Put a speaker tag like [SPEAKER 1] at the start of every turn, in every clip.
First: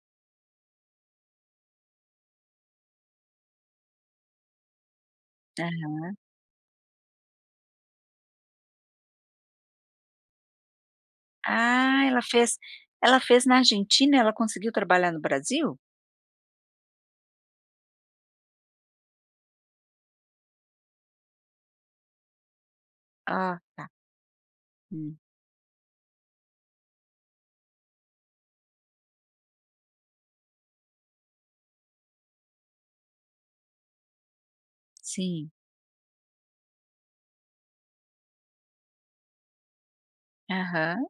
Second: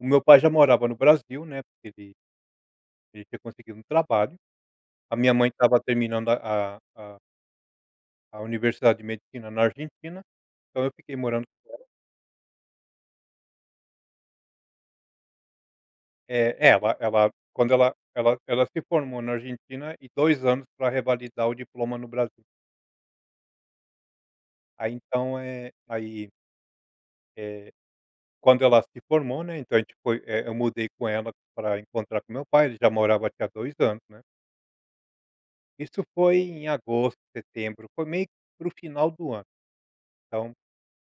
[SPEAKER 1] O meu pai já morava no Brasil, né, porque ele ele tinha conseguido um trabalho. A minha mãe estava
[SPEAKER 2] Aham.
[SPEAKER 1] terminando a a a a universidade de Medicina na Argentina, então, eu fiquei morando fora.
[SPEAKER 2] Ah, ela fez ela fez na Argentina ela conseguiu trabalhar no Brasil?
[SPEAKER 1] Eh, é. Ela ela quando ela ela ela se formou na Argentina e 2 anos pra revalidar o diploma no Brasil.
[SPEAKER 2] Ah, tá.
[SPEAKER 1] Aí,
[SPEAKER 2] Hum.
[SPEAKER 1] então é aí eh, quando ela se formou, né, então, a gente foi, eh, eu mudei com ela pra encontrar com o meu pai ele já morava aqui há 2 anos, né.
[SPEAKER 2] Sim.
[SPEAKER 1] Isso foi em agosto, setembro. Foi meio que para o final do ano. Então
[SPEAKER 2] Aham.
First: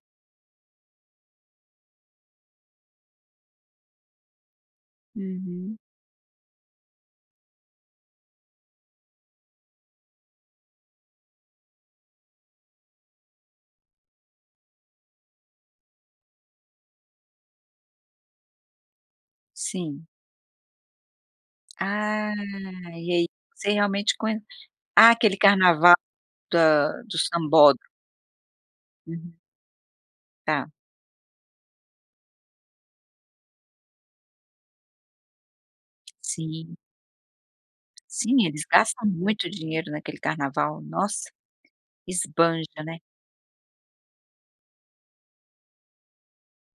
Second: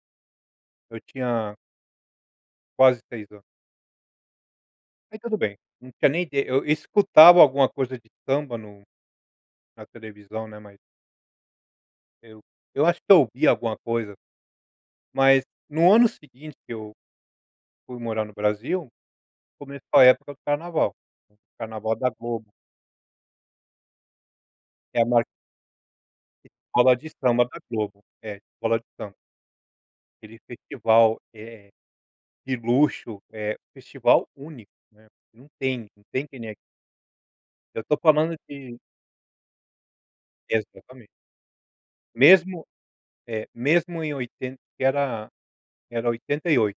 [SPEAKER 1] Eu tinha quase 6 anos. Mas tudo bem.
[SPEAKER 2] Uhum.
[SPEAKER 1] Não tinha nem ide eu escutava alguma coisa de samba no na televisão, né, mas eu eu acho que eu ouvia alguma coisa. Mas, no ano seguinte que eu fui morar no Brasil, começou a
[SPEAKER 2] Sim.
[SPEAKER 1] época do Carnaval. O Carnaval da
[SPEAKER 2] Ah,
[SPEAKER 1] Globo.
[SPEAKER 2] e aí, você realmente conhe
[SPEAKER 1] É a
[SPEAKER 2] ah,
[SPEAKER 1] maior
[SPEAKER 2] aquele Carnava da
[SPEAKER 1] Escola de
[SPEAKER 2] do
[SPEAKER 1] samba da
[SPEAKER 2] sambódromo.
[SPEAKER 1] Globo. É, escola de samba.
[SPEAKER 2] Uhum.
[SPEAKER 1] Aquele
[SPEAKER 2] Tá.
[SPEAKER 1] festival, eh, de luxo, eh, festival único, né, porque não tem não tem que nem aquele.
[SPEAKER 2] Sim.
[SPEAKER 1] Eu tô falando
[SPEAKER 2] Sim, eles
[SPEAKER 1] de
[SPEAKER 2] gastam muito dinheiro naquele Carnaval,
[SPEAKER 1] Exatamente.
[SPEAKER 2] nossa.
[SPEAKER 1] Mesmo,
[SPEAKER 2] Esbanja, né.
[SPEAKER 1] eh, mesmo em oitenta que era era 88.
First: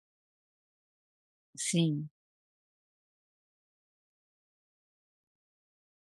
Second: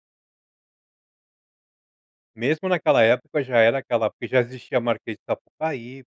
[SPEAKER 2] Sim.
[SPEAKER 1] Mesmo naquela época, já era aquela porque já existia a Marquês de Sapucaí.